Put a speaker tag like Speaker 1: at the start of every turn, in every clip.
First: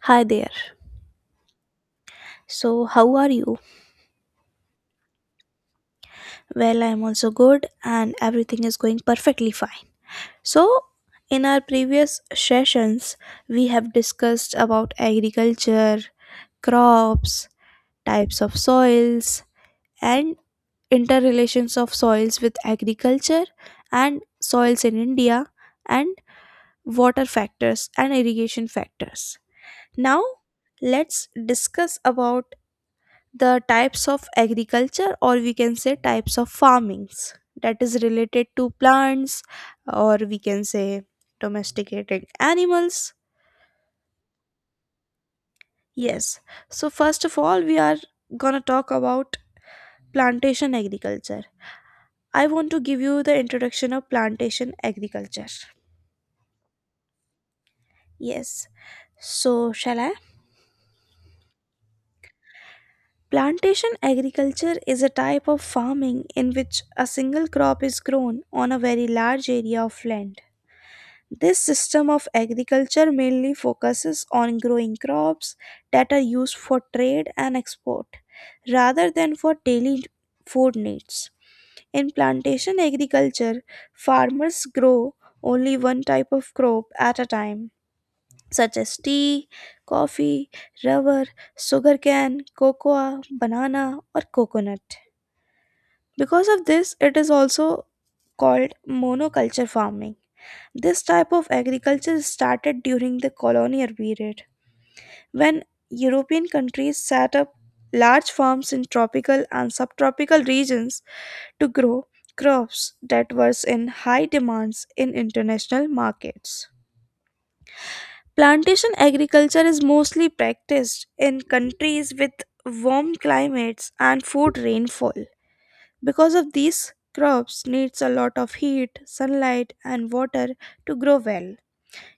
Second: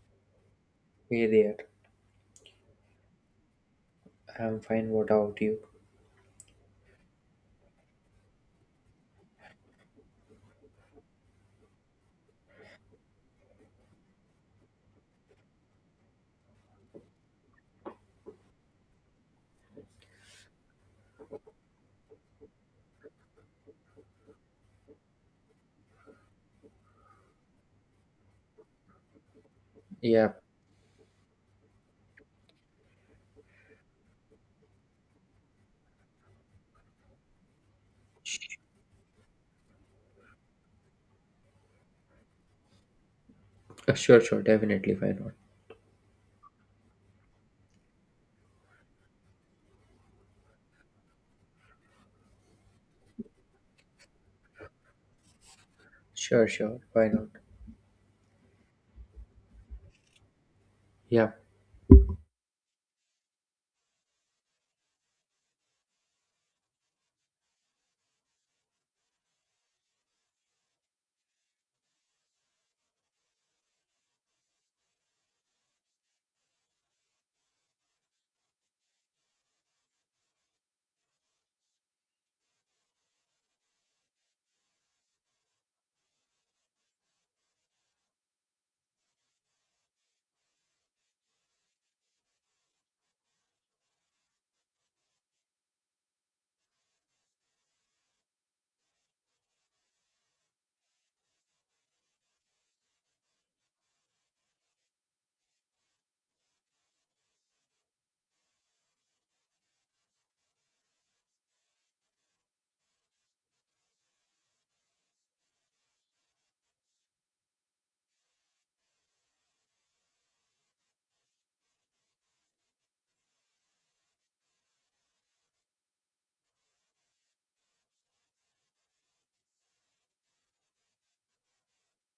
Speaker 1: Hi there.
Speaker 2: Hey there,
Speaker 1: So, how are you?
Speaker 2: I'm fine. What about you?
Speaker 1: Well, I'm also good and everything is going perfectly fine. So, in our previous sessions, we have discussed about agriculture, crops, types of soils, and interrelations of soils with agriculture and soils in India and water factors and irrigation factors. Now,
Speaker 2: Yeah,
Speaker 1: let's discuss about the types of agriculture, or we can say types of farmings that is related to plants, or we can say domesticated animals.
Speaker 2: sure, sure, definitely, why not?
Speaker 1: Yes, so first of all, we are gonna talk about plantation agriculture. I want to give you the introduction of plantation agriculture.
Speaker 2: Sure, sure. Why not?
Speaker 1: Yes, so shall I?
Speaker 2: Yeah,
Speaker 1: Plantation agriculture is a type of farming in which a single crop is grown on a very large area of land. This system of agriculture mainly focuses on growing crops that are used for trade and export rather than for daily food needs. In plantation agriculture, farmers grow only one type of crop at a time, such as tea, coffee, rubber, sugarcane, cocoa, banana, or coconut. Because of this, it is also called monoculture farming. This type of agriculture started during the colonial period when European countries set up large farms in tropical and subtropical regions to grow crops that were in high demands in international markets. Plantation agriculture is mostly practiced in countries with warm climates and food rainfall. Because of these crops needs a lot of heat, sunlight and water to grow well.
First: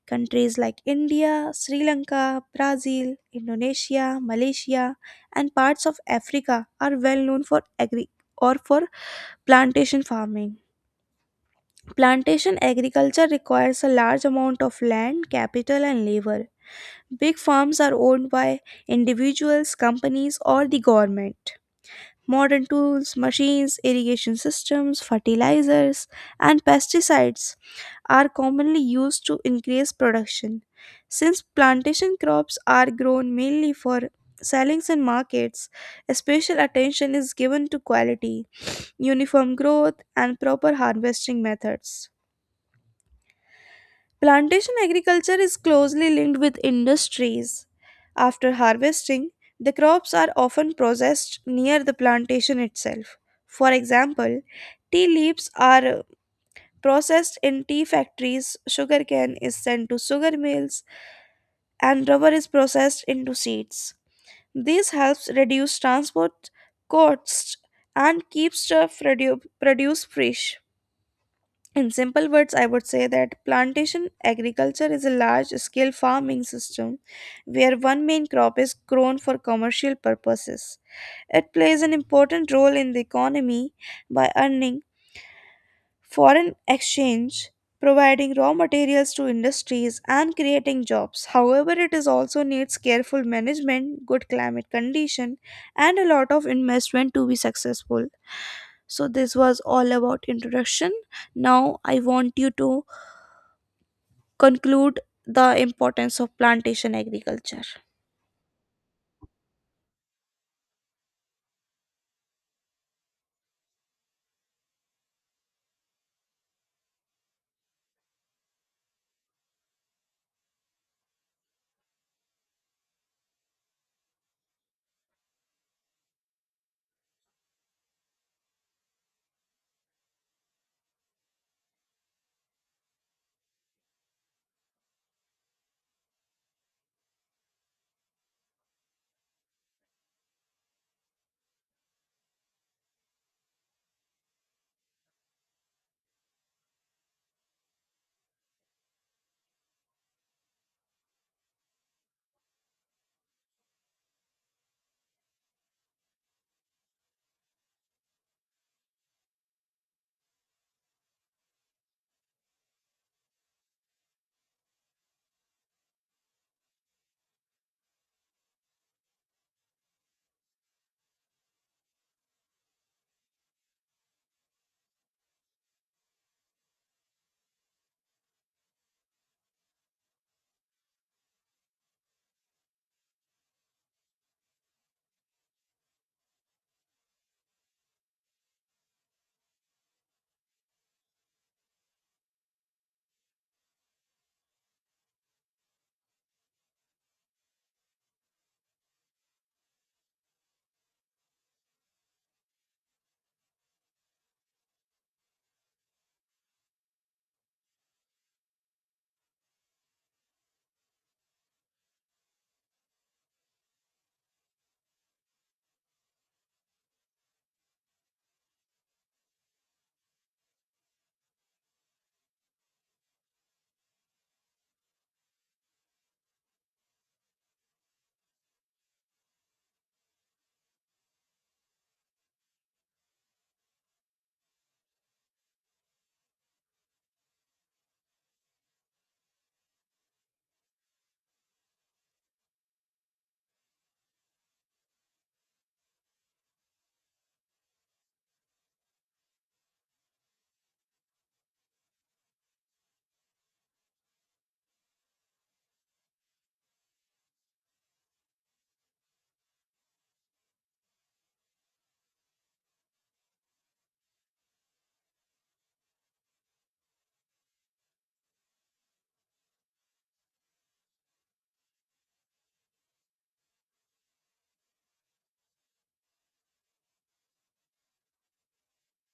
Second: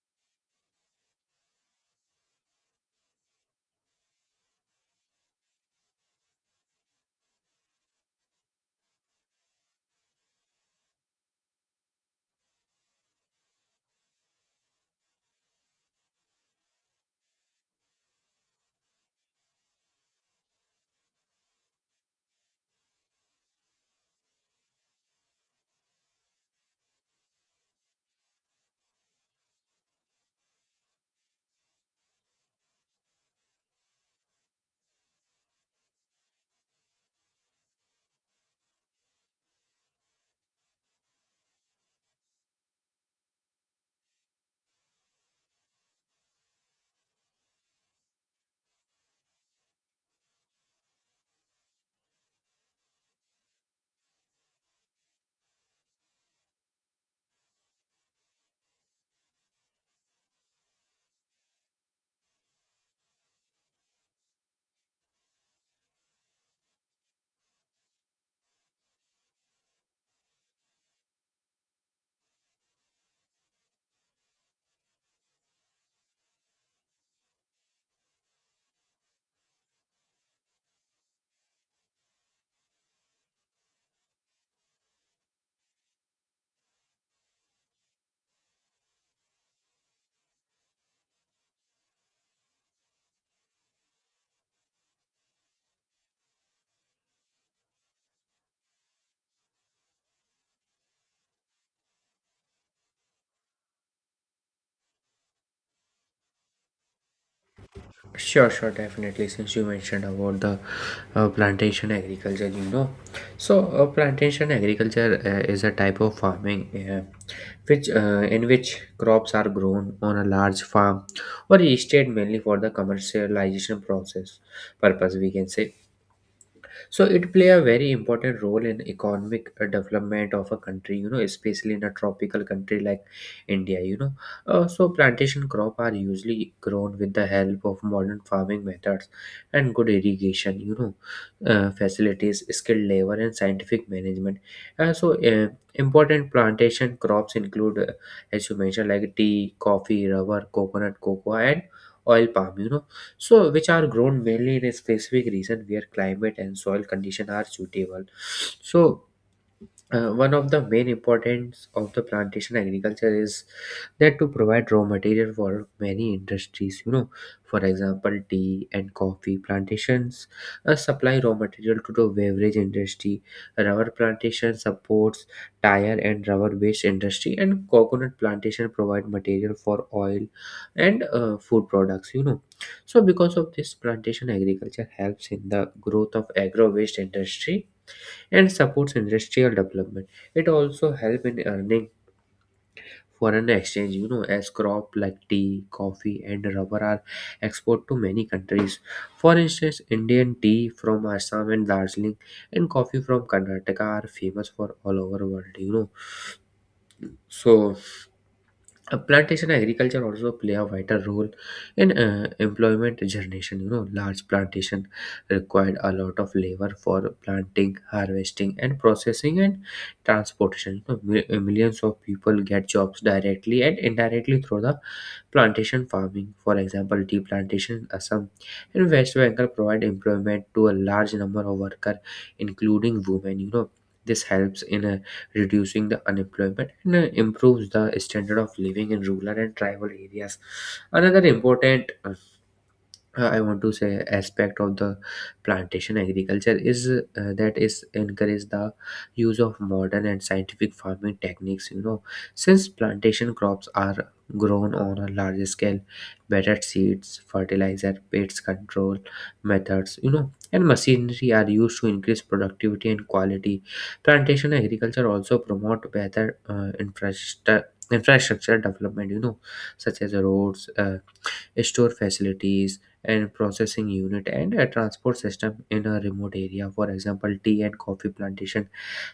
Speaker 1: Countries like India, Sri Lanka, Brazil, Indonesia, Malaysia and parts of Africa are well known for agri or for plantation farming. Plantation agriculture requires a large amount of land, capital, and labor. Big farms are owned by individuals, companies, or the government. Modern tools, machines, irrigation systems, fertilizers, and pesticides are commonly used to increase production. Since plantation crops are grown mainly for sellings in markets, special attention is given to quality, uniform growth, and proper harvesting methods. Plantation agriculture is closely linked with industries. After harvesting, the crops are often processed near the plantation itself. For example, tea leaves are processed in tea factories, sugarcane is sent to sugar mills, and rubber is processed into seeds. This helps reduce transport costs and keeps the produce fresh. In simple words, I would say that plantation agriculture is a large scale farming system where one main crop is grown for commercial purposes. It plays an important role in the economy by earning foreign exchange, providing raw materials to industries, and creating jobs. However, it is also needs careful management, good climate condition, and a lot of investment to be successful. So this was all about introduction. Now I want you to conclude the importance of plantation agriculture.
Speaker 2: Sure, sure, definitely. Since you mentioned about the plantation agriculture, plantation agriculture is a type of farming which in which crops are grown on a large farm or estate mainly for the commercialization process purpose, we can say. So it play a very important role in economic development of a country, you know, especially in a tropical country like India. So plantation crop are usually grown with the help of modern farming methods and good irrigation, facilities, skilled labor, and scientific management. uh, so uh, Important plantation crops include, as you mentioned, like tea, coffee, rubber, coconut, cocoa, and oil palm, so which are grown mainly in a specific region where climate and soil condition are suitable. so One of the main importance of the plantation agriculture is that to provide raw material for many industries, you know. For example, tea and coffee plantations supply raw material to the beverage industry, rubber plantation supports tire and rubber based industry, and coconut plantation provide material for oil and food products, you know. So because of this, plantation agriculture helps in the growth of agro waste industry and supports industrial development. It also helps in earning foreign exchange, you know, as crop like tea, coffee, and rubber are exported to many countries. For instance, Indian tea from Assam and Darjeeling and coffee from Karnataka are famous for all over world, you know. So Plantation agriculture also play a vital role in employment generation, you know. Large plantation required a lot of labor for planting, harvesting, and processing, and transportation, you know. Millions of people get jobs directly and indirectly through the plantation farming. For example, tea plantation in Assam and West Bengal provide employment to a large number of workers, including women, you know. This helps in reducing the unemployment and improves the standard of living in rural and tribal areas. Another important I want to say aspect of the plantation agriculture is that is encourage the use of modern and scientific farming techniques. You know, since plantation crops are grown on a large scale, better seeds, fertilizer, pest control methods, you know, and machinery are used to increase productivity and quality. Plantation agriculture also promote better infrastructure development, you know, such as roads, store facilities, and processing unit, and a transport system in a remote area. For example, tea and coffee plantation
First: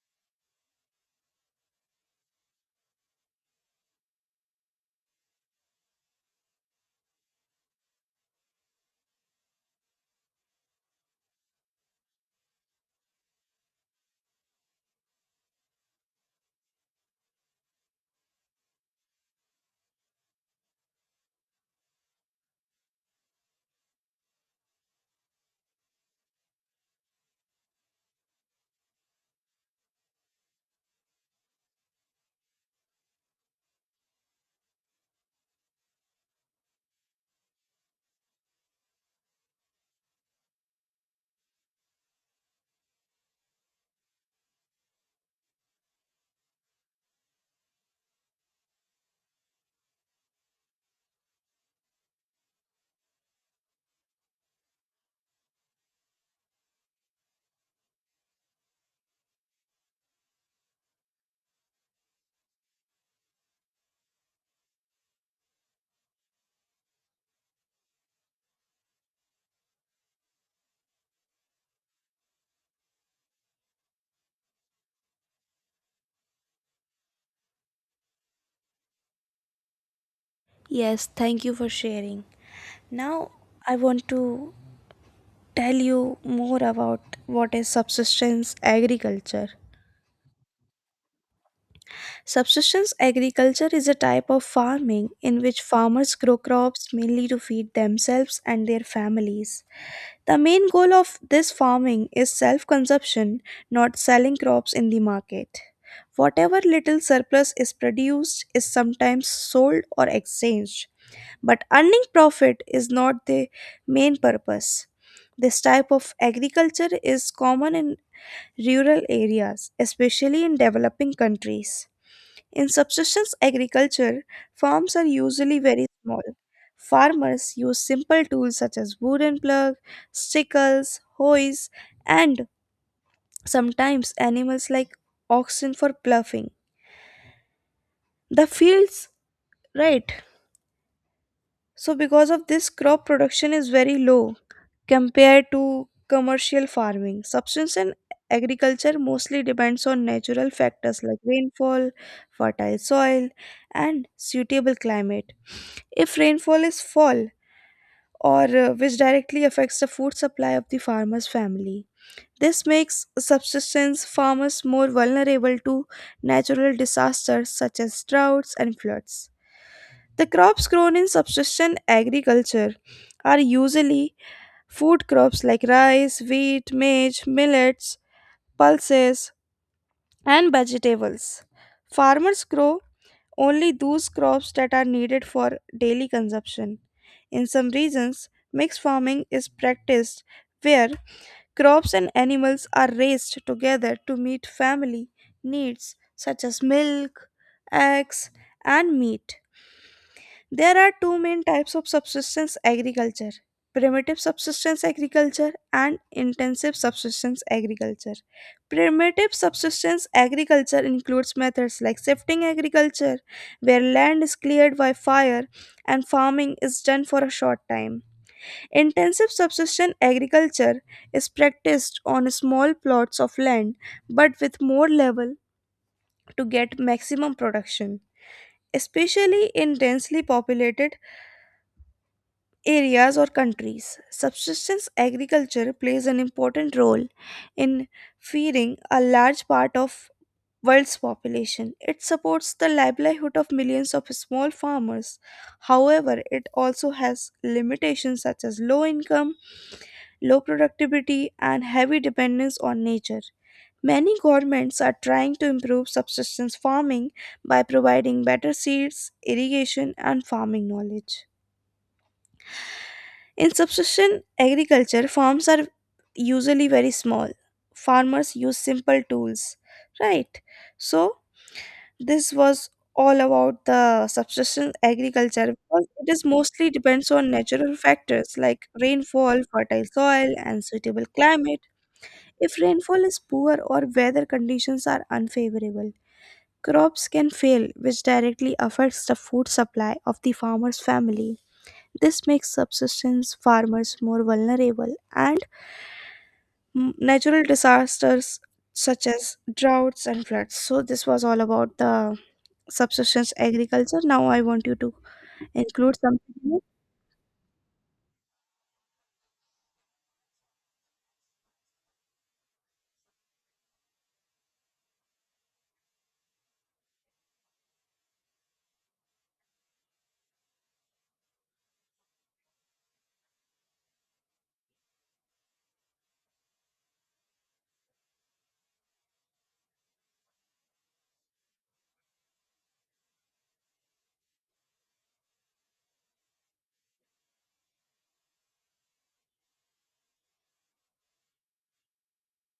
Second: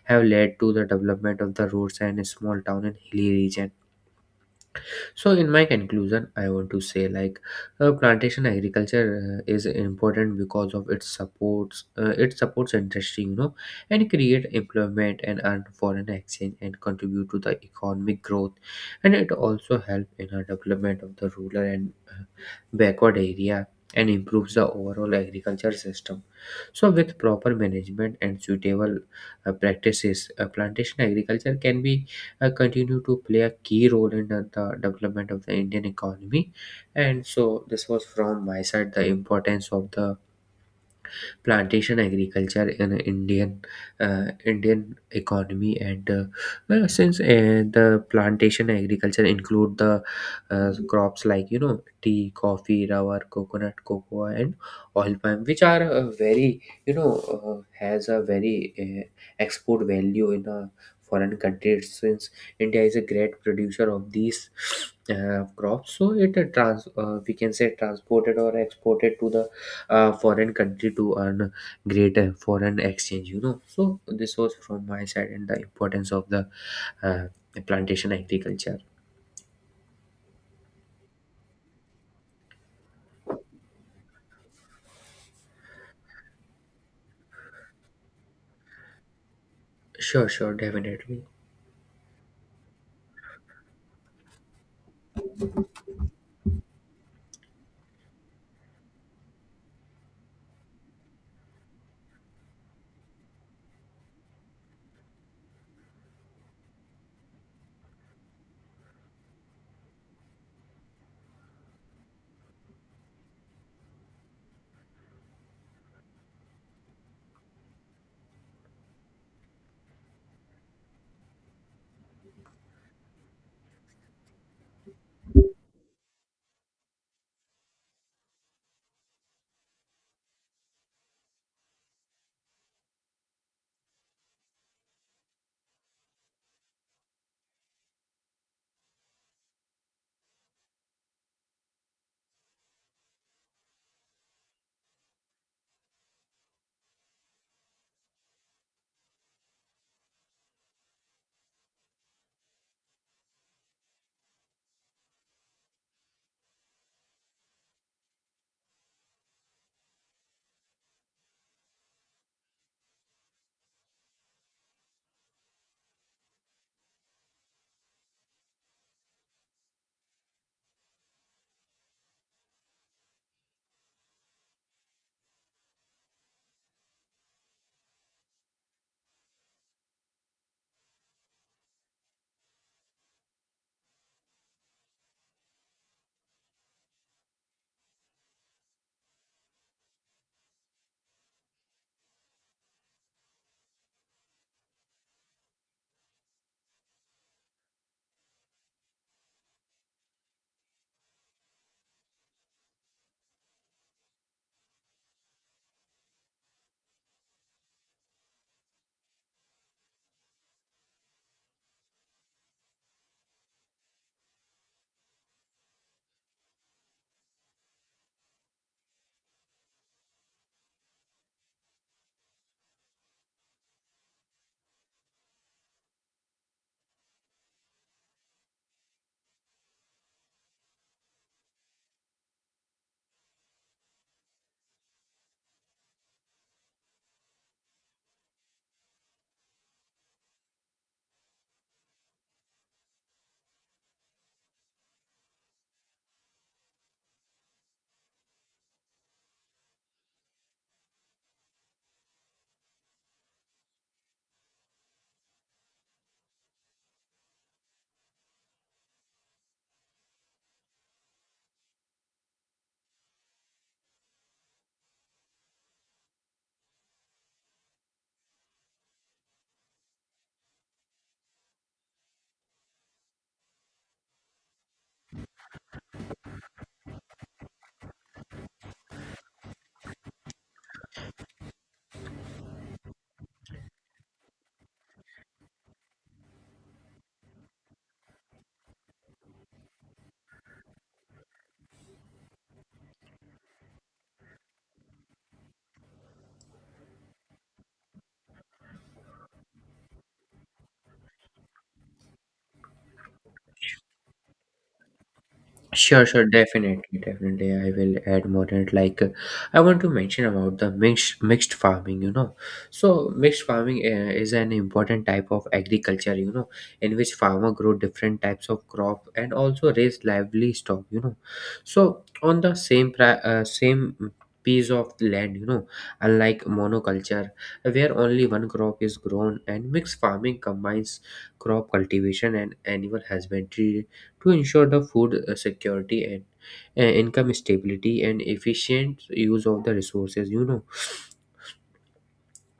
Speaker 2: have led to the development of the roads and a small town in hilly region. So in my conclusion, I want to say like, plantation agriculture is important because of its supports it supports industry, you know, and create employment, and earn foreign exchange, and contribute to the economic growth, and it also help in the development of the rural and backward area, and improves the overall agriculture system. So with proper management and suitable practices, plantation agriculture can be continue to play a key role in the development of the Indian economy. And so, this was from my side the importance of the plantation agriculture in Indian economy. And uh, well, since the plantation agriculture include the crops like, you know, tea, coffee, rubber, coconut, cocoa, and oil palm, which are very you know has a very uh, export value in a foreign country. Since India is a great producer of these crops, so it trans we can say transported or exported to the foreign country to earn greater foreign exchange, you know. So this was from my side and the importance of the uh, plantation agriculture.
Speaker 1: Yes, thank you for sharing. Now I want to tell you more about what is subsistence agriculture.
Speaker 2: Sure, sure, definitely.
Speaker 1: Subsistence agriculture is a type of farming in which farmers grow crops mainly to feed themselves and their families. The main goal of this farming is self consumption, not selling crops in the market. Whatever little surplus is produced is sometimes sold or exchanged, but earning profit is not the main purpose. This type of agriculture is common in rural areas, especially in developing countries. In subsistence agriculture, farms are usually very small. Farmers use simple tools such as wooden plug, sickles, hoes, and sometimes animals like oxen for ploughing. The fields, right? So, because of this, crop production is very low compared to commercial farming. Subsistence and agriculture mostly depends on natural factors like rainfall, fertile soil, and suitable climate. If rainfall is fall, or which directly affects the food supply of the farmer's family. This makes subsistence farmers more vulnerable to natural disasters such as droughts and floods. The crops grown in subsistence agriculture are usually food crops like rice, wheat, maize, millets, pulses, and vegetables. Farmers grow only those crops that are needed for daily consumption. In some regions, mixed farming is practiced where crops and animals are raised together to meet family needs such as milk, eggs, and meat. There are two main types of subsistence agriculture: primitive subsistence agriculture and intensive subsistence agriculture. Primitive subsistence agriculture includes methods like shifting agriculture, where land is cleared by fire and farming is done for a short time. Intensive subsistence agriculture is practiced on small plots of land but with more level to get maximum production, especially in densely populated areas or countries. Subsistence agriculture plays an important role in feeding a large part of world's population. It supports the livelihood of millions of small farmers. However, it also has limitations such as low income, low productivity, and heavy dependence on nature. Many governments are trying to improve subsistence farming by providing better seeds, irrigation, and farming knowledge. In subsistence agriculture, farms are usually very small. Farmers use simple tools, right? So, this was all about the subsistence agriculture, because it is mostly depends on natural factors like rainfall, fertile soil, and suitable climate. If rainfall is poor or weather conditions are unfavorable, crops can fail, which directly affects the food supply of the farmer's family. This makes subsistence farmers more vulnerable and natural disasters such as droughts and floods. So, this was all about the subsistence agriculture. Now, I want you to include
Speaker 2: Sure, sure,
Speaker 1: something in it.
Speaker 2: definitely, definitely. I will add more in it. I want to mention about the mixed farming. You know, so mixed farming is an important type of agriculture. You know, in which farmer grow different types of crop and also raise livestock. You know, so on the same piece of land. You know, unlike monoculture, where only one crop is grown, and mixed farming combines crop cultivation and animal husbandry to ensure the food, security, and income stability, and efficient use of the resources, you know.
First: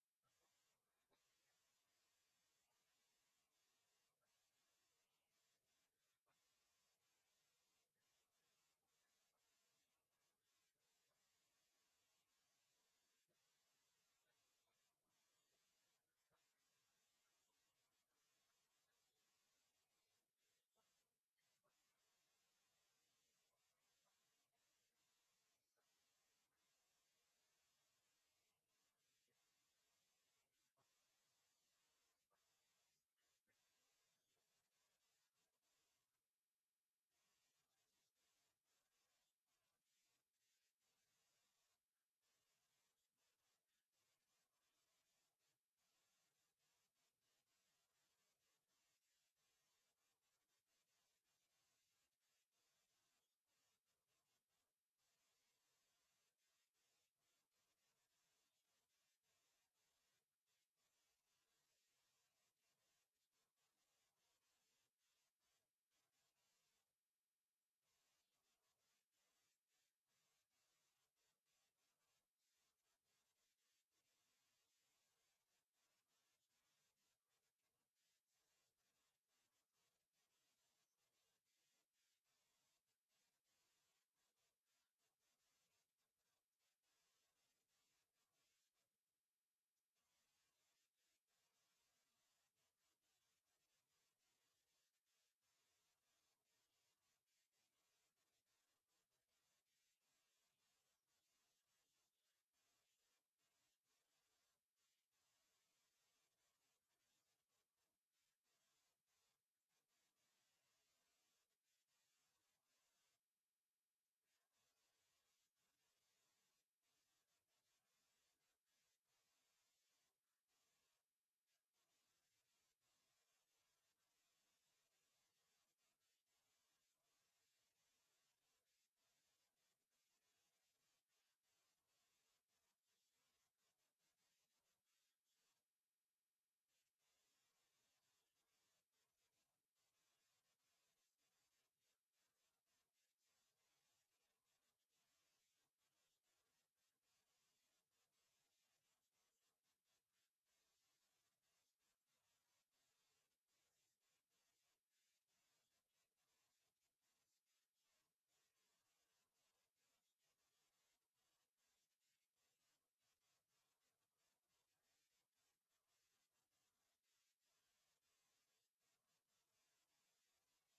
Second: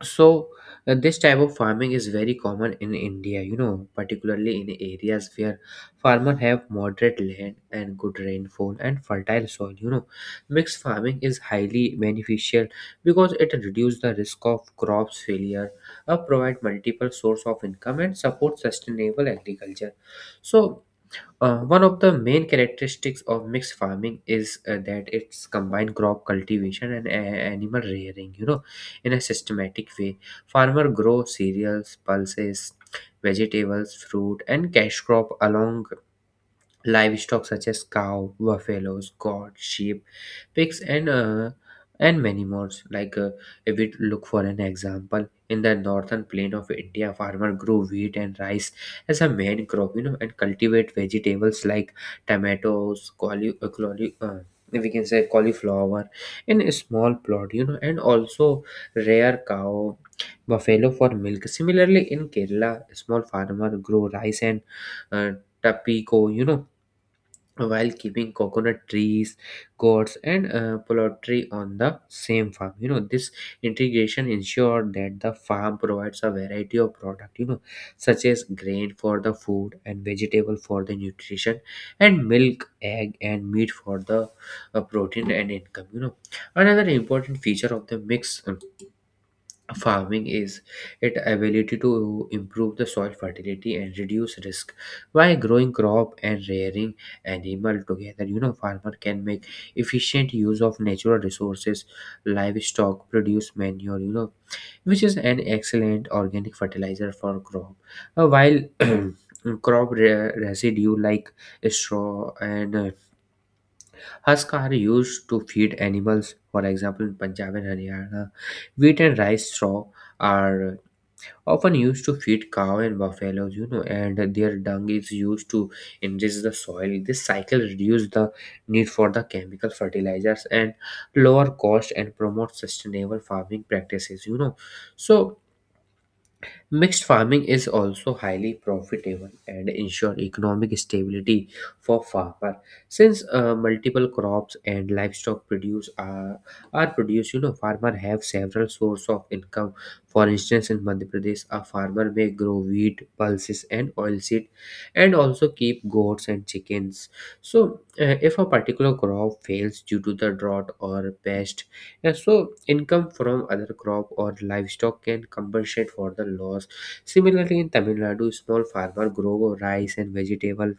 Speaker 2: so this type of farming is very common in India, you know, particularly in areas where farmers have moderate land and good rainfall and fertile soil, you know. Mixed farming is highly beneficial because it reduces the risk of crops failure, provide multiple source of income, and support sustainable agriculture. so One of the main characteristics of mixed farming is that it's combined crop cultivation and animal rearing, you know, in a systematic way. Farmer grow cereals, pulses, vegetables, fruit, and cash crop along livestock such as cow, buffaloes, goat, sheep, pigs, and many more. If we look for an example, in the northern plain of India, farmer grew wheat and rice as a main crop, you know, and cultivate vegetables like tomatoes, we can say cauliflower in a small plot, you know, and also rare cow, buffalo for milk. Similarly, in Kerala, small farmer grow rice and uh, tapioca, you know, while keeping coconut trees, gourds, and poultry on the same farm. You know, this integration ensured that the farm provides a variety of product. You know, such as grain for the food and vegetable for the nutrition, and milk, egg, and meat for the protein and income. You know, another important feature of the mix. Farming is its ability to improve the soil fertility and reduce risk by growing crop and rearing animal together, you know. Farmer can make efficient use of natural resources. Livestock produce manure, you know, which is an excellent organic fertilizer for crop. While residue like straw and husk are used to feed animals. For example, in Punjab and Haryana, wheat and rice straw are often used to feed cow and buffaloes, you know, and their dung is used to enrich the soil. This cycle reduces the need for the chemical fertilizers and lower cost, and promotes sustainable farming practices, you know. So mixed farming is also highly profitable and ensure economic stability for farmer. Since multiple crops and livestock produce are produced, you know, farmer have several source of income. For instance, in Madhya Pradesh, a farmer may grow wheat, pulses, and oilseed, and also keep goats and chickens. So if a particular crop fails due to the drought or pest, yeah, so income from other crop or livestock can compensate for the loss. Similarly, in Tamil Nadu, small farmer grow rice and vegetable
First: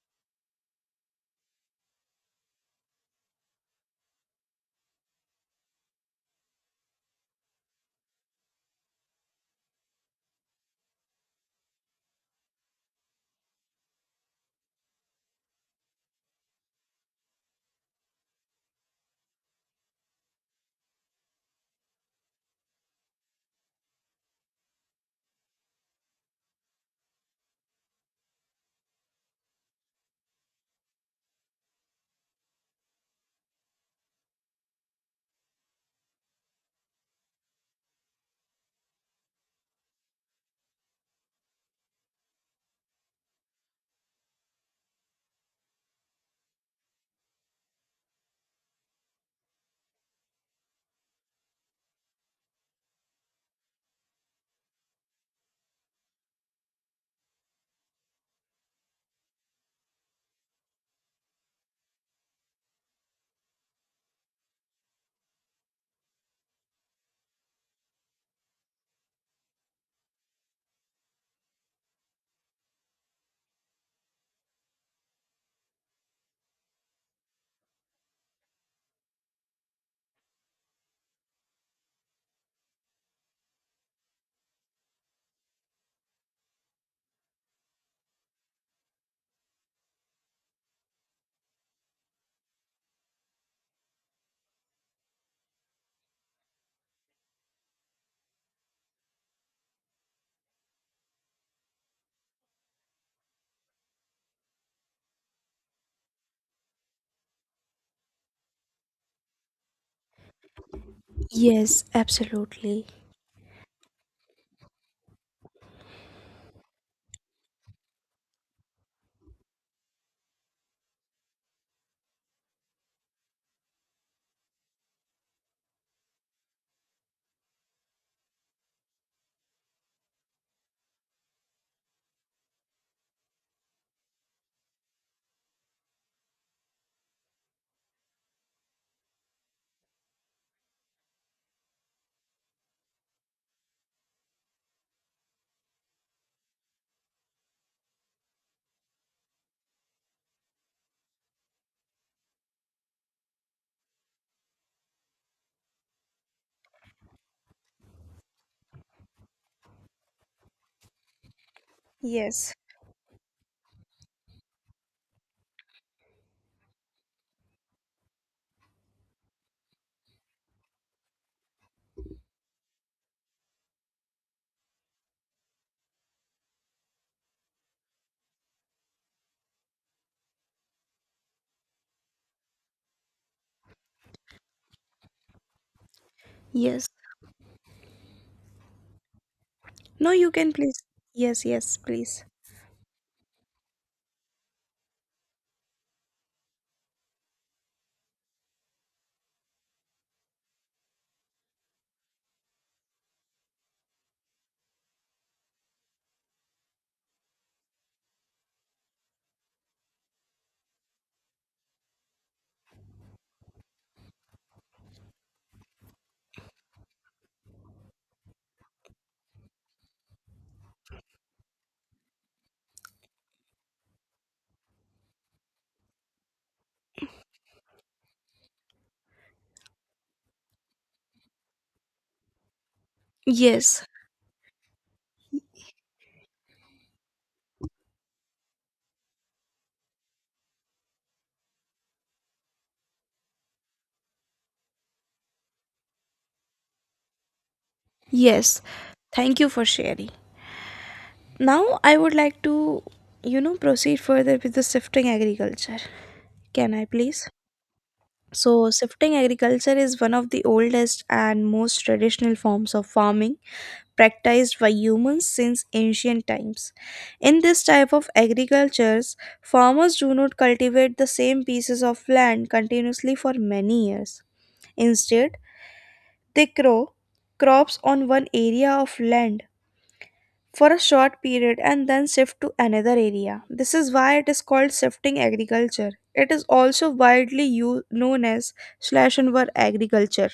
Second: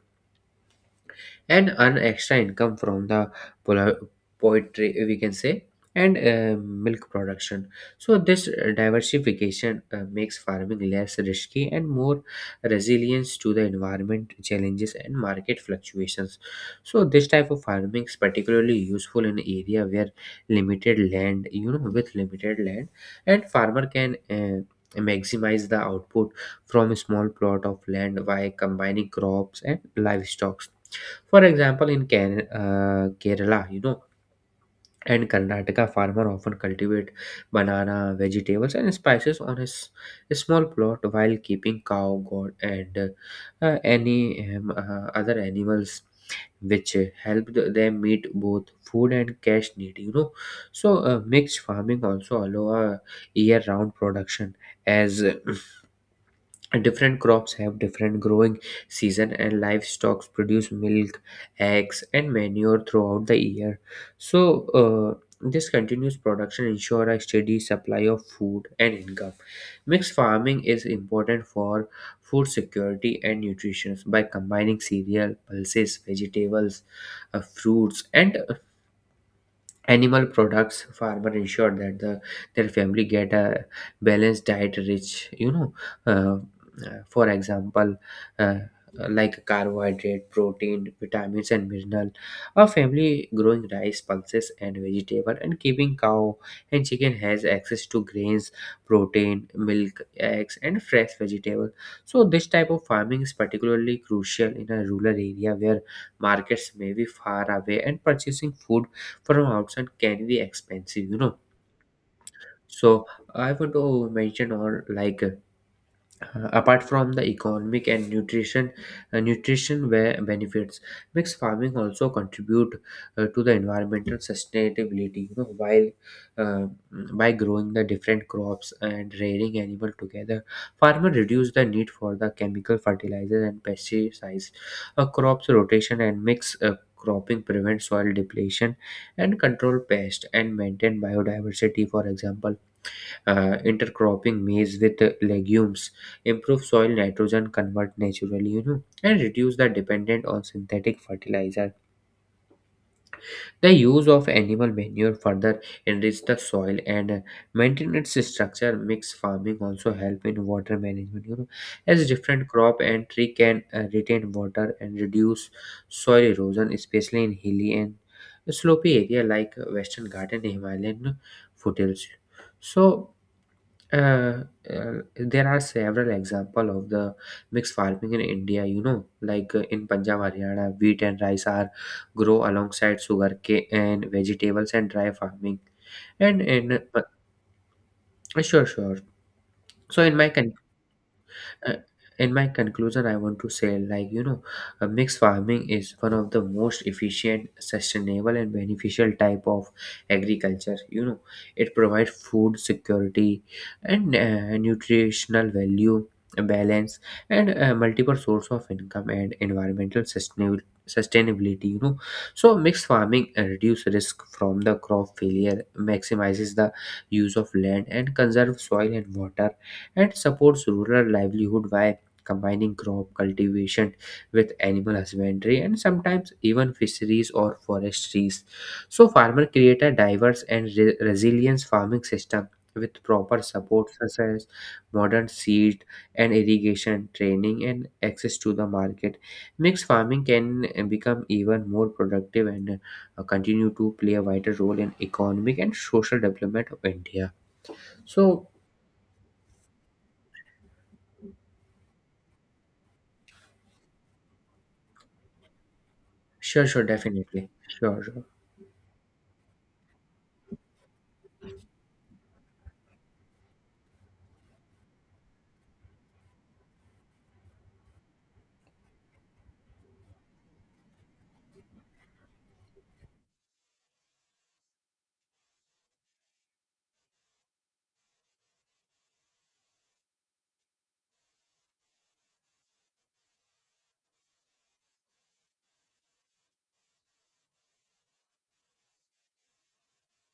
Speaker 2: and earn extra income from the pol- poetry, we can say, and milk production. So this diversification makes farming less risky and more resilience to the environment challenges and market fluctuations. So this type of farming is particularly useful in area where limited land you know with limited land, and farmer can maximize the output from a small plot of land by combining crops and livestock. For example, in Can Kerala, you know, and Karnataka, farmer often cultivate banana, vegetables, and spices on a small plot while keeping cow, goat, and any other animals, which them meet both food and cash need. So mixed farming also allow a year-round production as different crops have different growing season and livestock produce milk, eggs, and manure throughout the year. So this continuous production ensure a steady supply of food and income. Mixed farming is important for food security and nutrition. By combining cereal, pulses, vegetables, fruits, and animal products, farmer ensure that their family get a balanced diet rich, uh, for example, uh, like carbohydrate, protein, vitamins, and mineral. A family growing rice, pulses, and vegetable and keeping cow and chicken has access to grains, protein, milk, eggs, and fresh vegetable. So this type of farming is particularly crucial in a rural area where markets may be far away and purchasing food from outside can be expensive.
Speaker 1: Yes, absolutely.
Speaker 2: So I want to mention, or like, apart from the economic and nutrition where benefits, mixed farming also contribute to the environmental sustainability, while uh, by growing the different crops and rearing animal together, farmer reduce the need for the chemical fertilizers and pesticides. A crops rotation and mix cropping prevent soil depletion and control pests and maintain biodiversity. For example, intercropping maize with legumes improve soil nitrogen convert naturally, and reduce the dependent on synthetic fertilizer. The use of animal manure further enrich the soil and maintain its structure. Mixed farming also help in water management, as different
Speaker 1: Yes,
Speaker 2: crop and tree can retain water and reduce soil erosion, especially in hilly and slopy area like Western Ghats and Himalayan foothills. So uh, uh, there are several example of the mixed farming in India. Like, in Punjab, Haryana, wheat and rice are grow alongside sugarcane and vegetables and dry farming. And in
Speaker 1: yes.
Speaker 2: sure, sure. So
Speaker 1: No,
Speaker 2: in my
Speaker 1: you can
Speaker 2: country.
Speaker 1: please. Yes, yes,
Speaker 2: Uh,
Speaker 1: please.
Speaker 2: in my conclusion, I want to say, like, mixed farming is one of the most efficient, sustainable, and beneficial type of agriculture. It provides food security and nutritional value, balance, and multiple source of income and environmental sustainability. Sustainability. So mixed farming reduce risk from the crop failure, maximizes the use of land, and conserve soil and water and supports rural livelihood by combining crop cultivation with animal husbandry and sometimes even fisheries or forestries. So farmer create a diverse and resilient farming system with proper
Speaker 1: Yes,
Speaker 2: support such as modern seed and irrigation training and access to the market. Mixed farming can become even more productive and continue to play a vital role in economic and social development of India. So.
Speaker 1: yes. Thank you for sharing. Now, I would like to, you know, proceed further with the shifting agriculture.
Speaker 2: Sure,
Speaker 1: Can
Speaker 2: sure,
Speaker 1: I please?
Speaker 2: definitely. Sure, sure.
Speaker 1: So, shifting agriculture is one of the oldest and most traditional forms of farming practiced by humans since ancient times. In this type of agricultures, farmers do not cultivate the same pieces of land continuously for many years. Instead, they grow crops on one area of land for a short period and then shift to another area. This is why it is called shifting agriculture. It is also widely known as slash and burn agriculture.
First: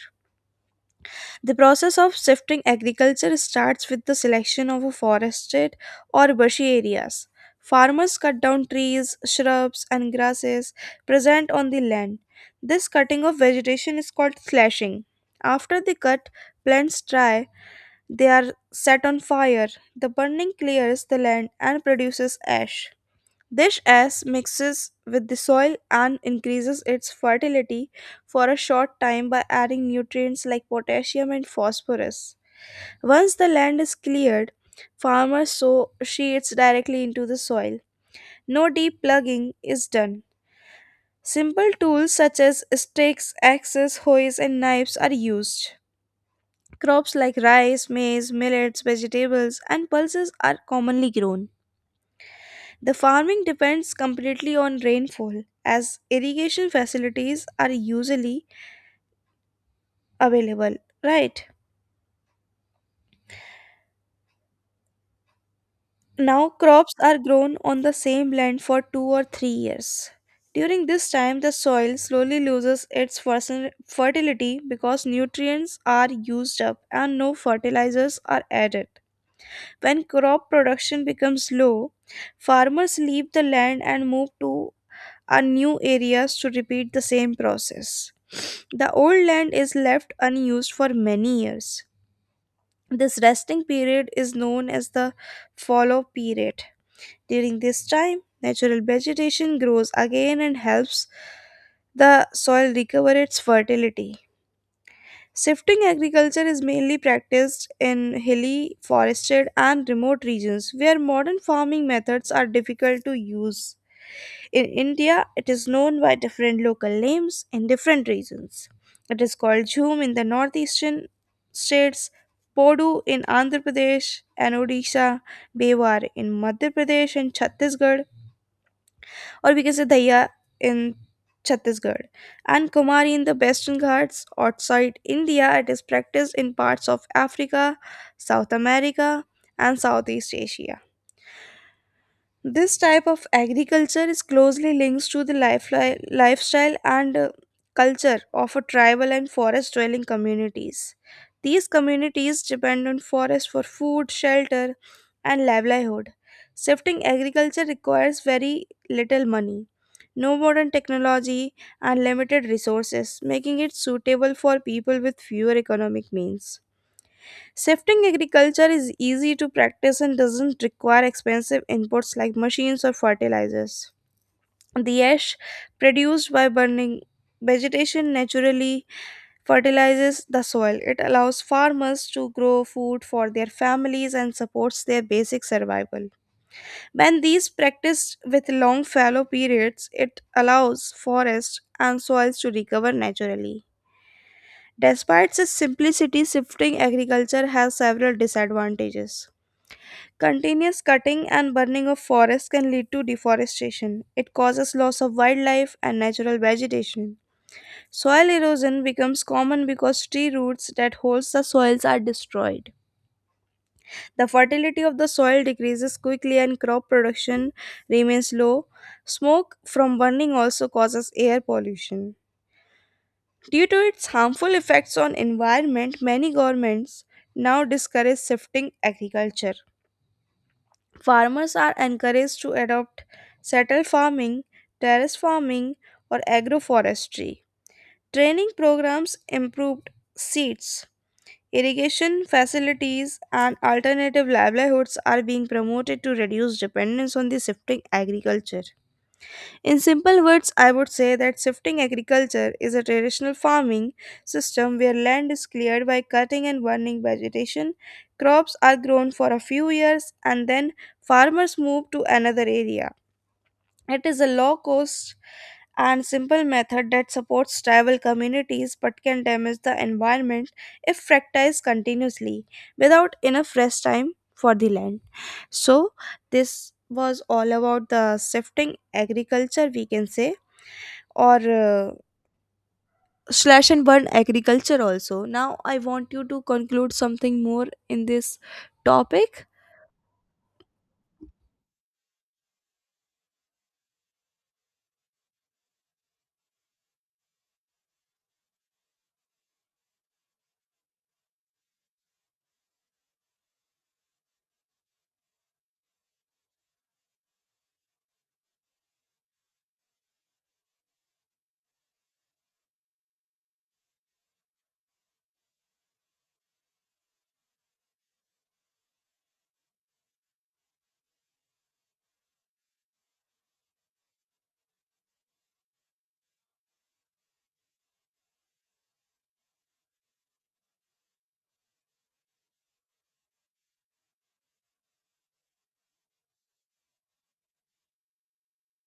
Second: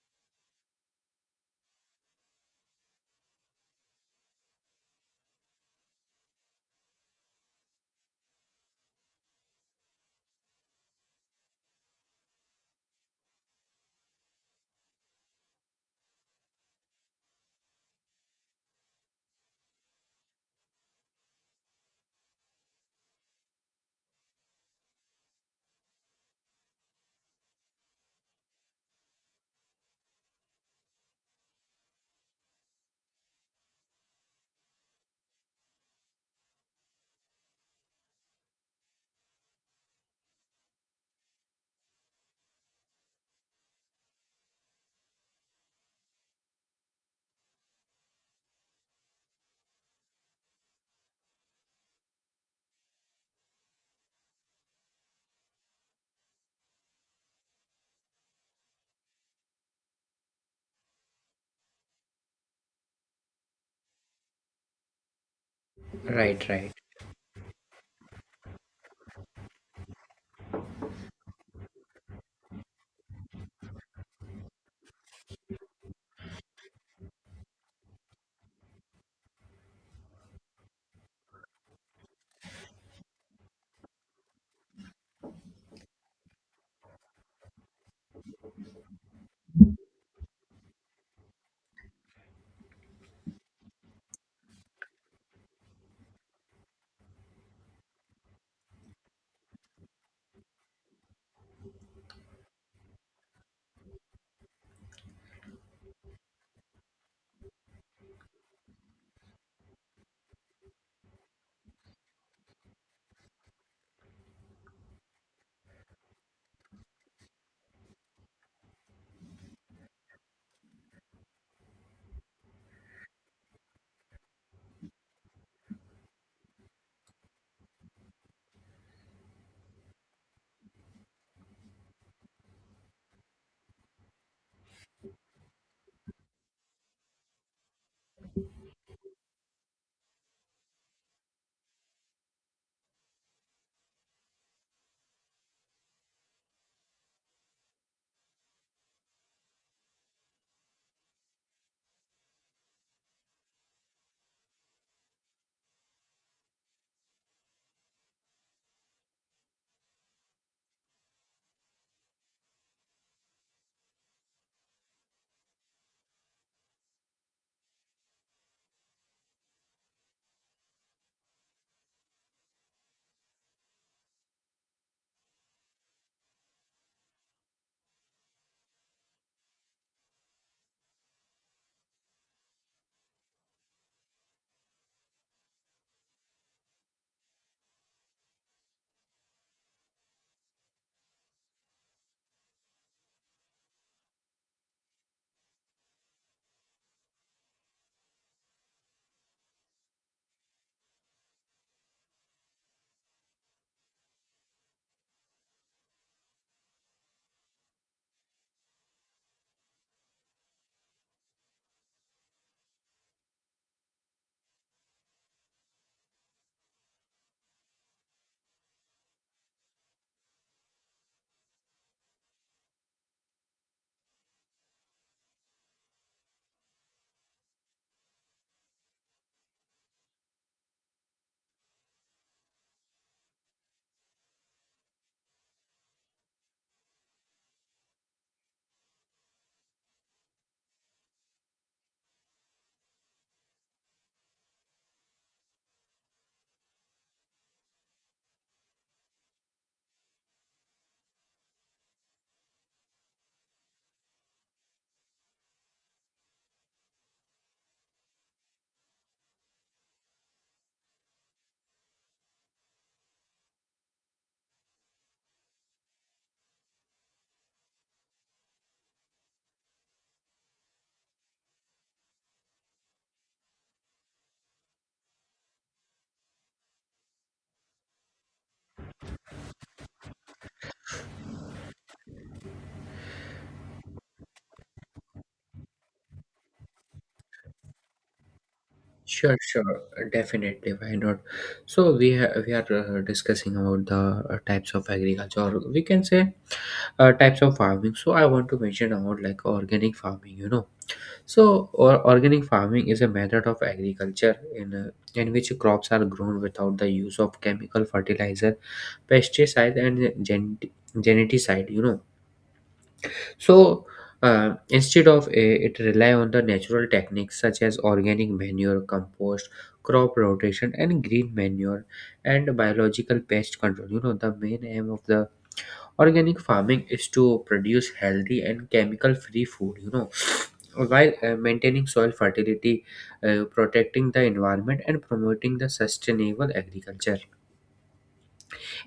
Speaker 1: The process of shifting agriculture starts with the selection of a forested or bushy areas. Farmers cut down trees, shrubs, and grasses present on the land. This cutting of vegetation is called slashing. After the cut, plants dry, they are set on fire. The burning clears the land and produces ash. This ash mixes with the soil and increases its fertility for a short time by adding nutrients like potassium and phosphorus. Once the land is cleared, farmers sow seeds directly into the soil. No deep plugging is done. Simple tools such as stakes, axes, hoes, and knives are used. Crops like rice, maize, millets, vegetables, and pulses are commonly grown. The farming depends completely on rainfall, as irrigation facilities are usually available. Right
Speaker 2: Right,
Speaker 1: now,
Speaker 2: right.
Speaker 1: crops are grown on the same land for 2 or 3 years. During this time, the soil slowly loses its fertility because nutrients are used up and no fertilizers are added. When crop production becomes low, farmers leave the land and move to a new areas to repeat the same process. The old land is left unused for many years. This resting period is known as the fallow period. During this time, natural vegetation grows again and helps the soil recover its fertility. Sifting agriculture is mainly practiced in hilly, forested, and remote regions where modern farming methods are difficult to use. In India, it is known by different local names in different regions. It is called jhum in the northeastern states, podu in Andhra Pradesh and Odisha, bewar in Madhya Pradesh and Chhattisgarh, or we can say Daya in Chhattisgarh, and Kumari in the Western Ghats. Outside India, it is practiced in parts of Africa, South America, and Southeast Asia. This type of agriculture is closely linked to the lifestyle and culture of a tribal and forest dwelling communities. These communities depend on forest for food, shelter, and livelihood. Shifting agriculture requires very little money, no modern technology, and limited resources, making it suitable for people with fewer economic means. Shifting agriculture is easy to practice and doesn't require expensive inputs like machines or fertilizers. The ash produced by burning vegetation naturally fertilizes the soil. It allows farmers to grow food for their families and supports their basic survival. When these practiced with long fallow periods, it allows forests and soils to recover naturally. Despite its simplicity, shifting agriculture has several disadvantages. Continuous cutting and burning of forests can lead to deforestation. It causes loss of wildlife and natural vegetation. Soil erosion becomes common because tree roots that holds the soils are destroyed. The fertility of the soil decreases quickly and crop production remains low. Smoke from burning also causes air pollution. Due to its harmful effects on environment, many governments now discourage shifting agriculture. Farmers are encouraged to adopt settle farming, terrace farming, or agroforestry. Training programs, improved seeds, irrigation facilities and alternative livelihoods are being promoted to reduce dependence on the shifting agriculture. In simple words, I would say that shifting agriculture is a traditional farming system where land is cleared by cutting and burning vegetation. Crops are grown for a few years and then farmers move to another area. It is a low cost and simple method that supports tribal communities but can damage the environment if practiced continuously without enough rest time for the land. So, this was all about the shifting agriculture, we can say, or slash and burn agriculture also. Now, I want you to conclude something more in this
Speaker 2: Sure,
Speaker 1: topic.
Speaker 2: sure, definitely. Why not? So we are discussing about the types of agriculture, or we can say types of farming. So I want to mention about like organic farming. Or organic farming is a method of agriculture in which crops are grown without the use of chemical fertilizer, pesticide, and geneticide. So instead of a, it rely on the natural techniques such as organic manure, compost, crop rotation, and green manure and biological pest control. The main aim of the organic farming is to produce healthy and chemical-free food. While maintaining soil fertility, protecting the environment, and promoting the sustainable agriculture.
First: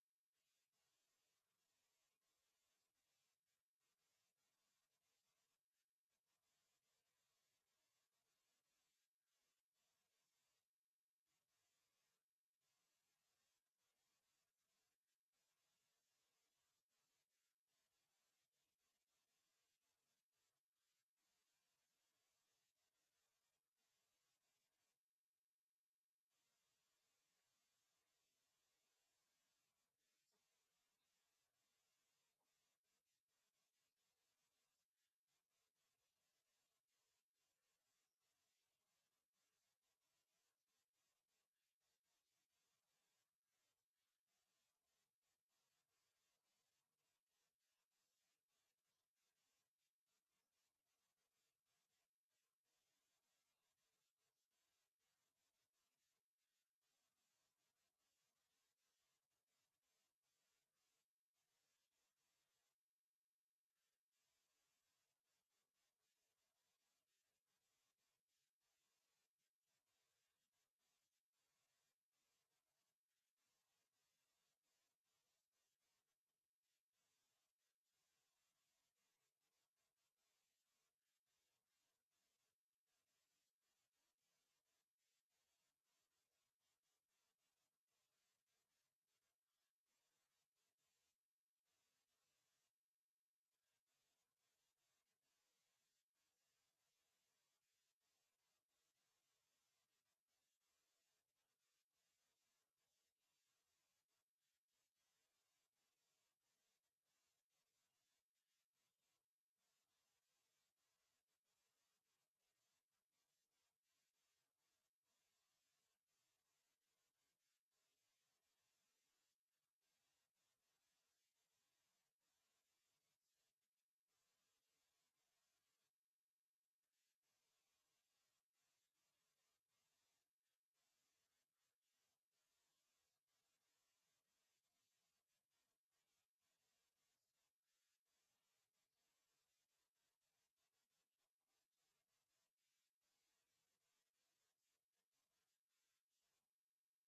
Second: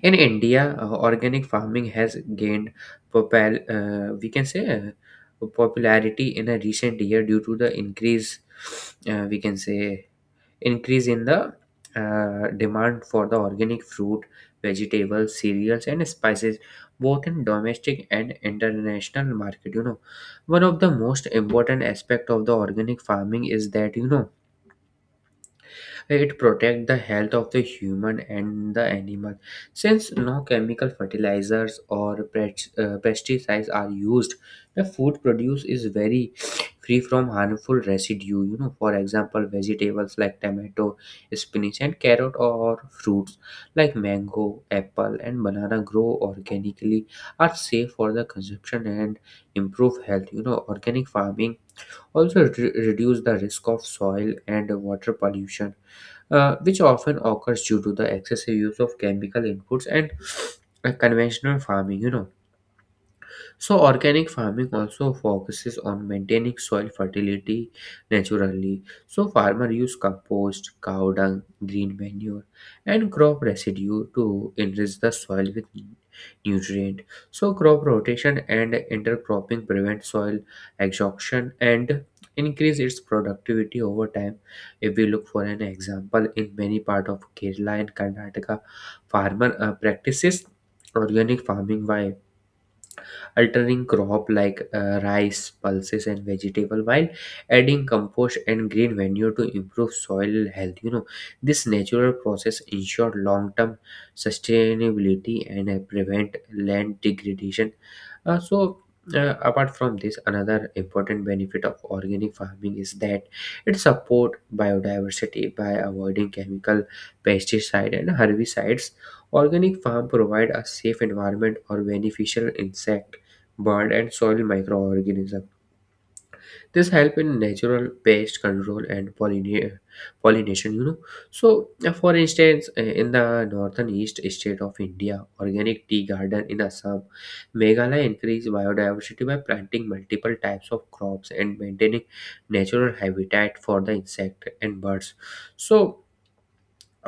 Speaker 2: In India, organic farming has gained we can say popularity in a recent year due to the increase we can say increase in the demand for the organic fruit, vegetables, cereals, and spices, both in domestic and international market. One of the most important aspect of the organic farming is that it protects the health of the human and the animal. Since no chemical fertilizers or pesticides are used, the food produce is very free from harmful residue. For example, vegetables like tomato, spinach, and carrot, or fruits like mango, apple, and banana grow organically are safe for the consumption and improve health. Organic farming also reduce the risk of soil and water pollution, which often occurs due to the excessive use of chemical inputs and conventional farming. So, organic farming also focuses on maintaining soil fertility naturally. So, farmer use compost, cow dung, green manure, and crop residue to enrich the soil with nutrient. So, crop rotation and intercropping prevent soil exhaustion and increase its productivity over time. If we look for an example, in many part of Kerala and Karnataka, farmer practices organic farming by alternating crop like rice, pulses, and vegetable while adding compost and green manure to improve soil health. This natural process ensure long-term sustainability and prevent land degradation. Uh, so. Apart from this, another important benefit of organic farming is that it supports biodiversity by avoiding chemical pesticide and herbicides. Organic farm provide a safe environment or beneficial insect, bird, and soil microorganisms. This help in natural pest control and pollination. For instance, in the northern east state of India, organic tea garden in Assam, Meghalaya increase biodiversity by planting multiple types of crops and maintaining natural habitat for the insect and birds. So,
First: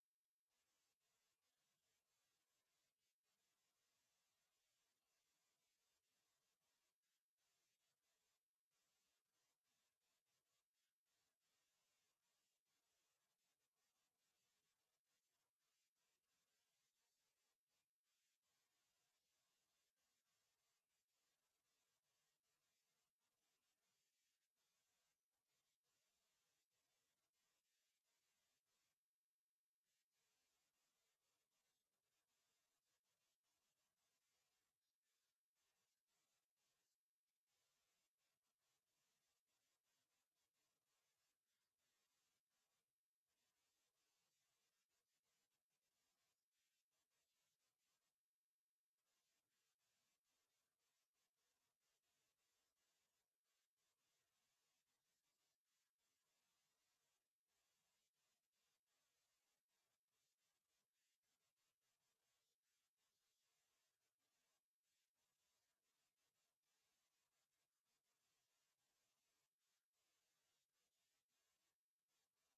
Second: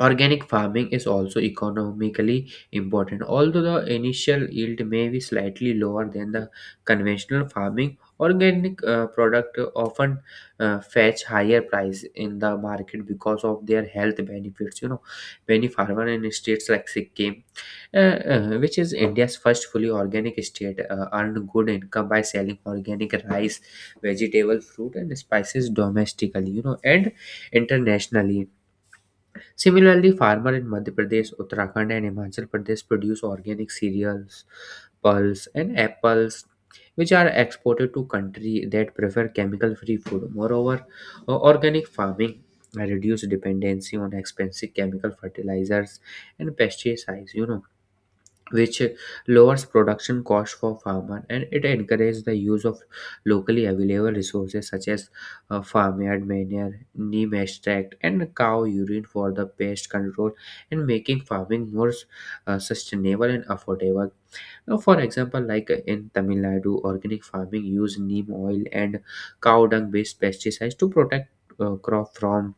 Speaker 2: organic farming is also economically important, although the initial yield may be slightly lower than the conventional farming. Organic product often fetch higher price in the market because of their health benefits. Many farmer in states like Sikkim, which is India's first fully organic state, earn good income by selling organic rice, vegetable, fruit, and spices domestically. And internationally. Similarly, farmer in Madhya Pradesh, Uttarakhand, and Himachal Pradesh produce organic cereals, pulse, and apples, which are exported to country that prefer chemical-free food. Moreover, organic farming reduce dependency on expensive chemical fertilizers and pesticides, which lowers production cost for farmer, and it encourages the use of locally available resources such as farmyard manure, neem extract, and cow urine for the pest control and making farming more sustainable and affordable. Now, for example, like in Tamil Nadu, organic farming use neem oil and cow dung based pesticides to protect crop from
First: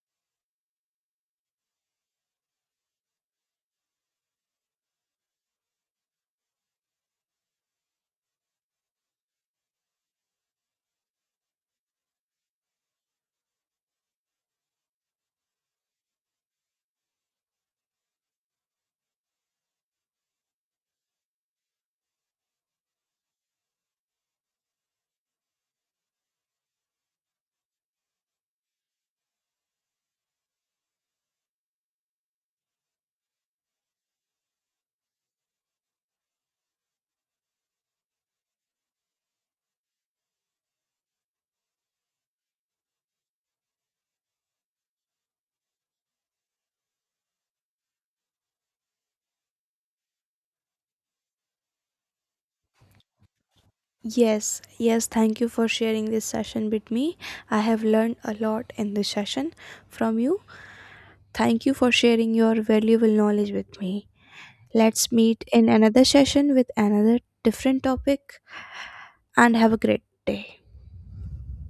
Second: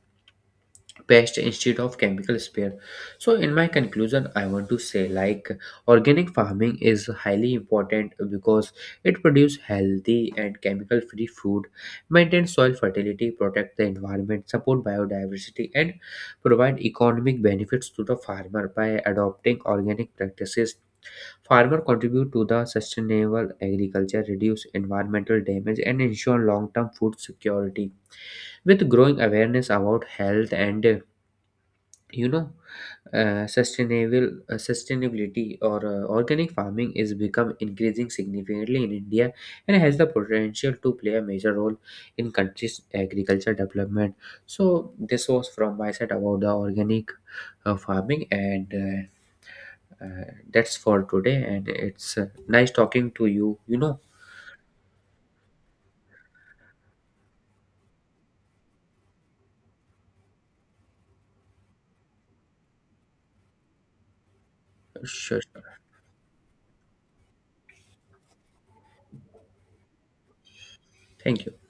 Speaker 2: pest instead of chemical spray. So in my conclusion I want to say, like, organic farming is highly important because it produces healthy and chemical free food, maintain soil fertility, protect the environment, support biodiversity, and provide economic benefits to the farmer. By adopting organic practices, farmer contribute to the sustainable agriculture, reduce environmental damage, and ensure long term food security. With growing awareness about health and you know sustainable sustainability or organic farming is become increasing significantly in India and has the potential to play a major role in country's agriculture development. So this was from my side about the organic farming, and that's for today, and it's nice talking to you you know
Speaker 1: Yes, yes, thank you for sharing this session with me. I have learned a lot in this session from you. Thank you for sharing your valuable knowledge with me. Let's
Speaker 2: Sure,
Speaker 1: meet in
Speaker 2: sure.
Speaker 1: another session with another different topic and have a great day.
Speaker 2: Thank you.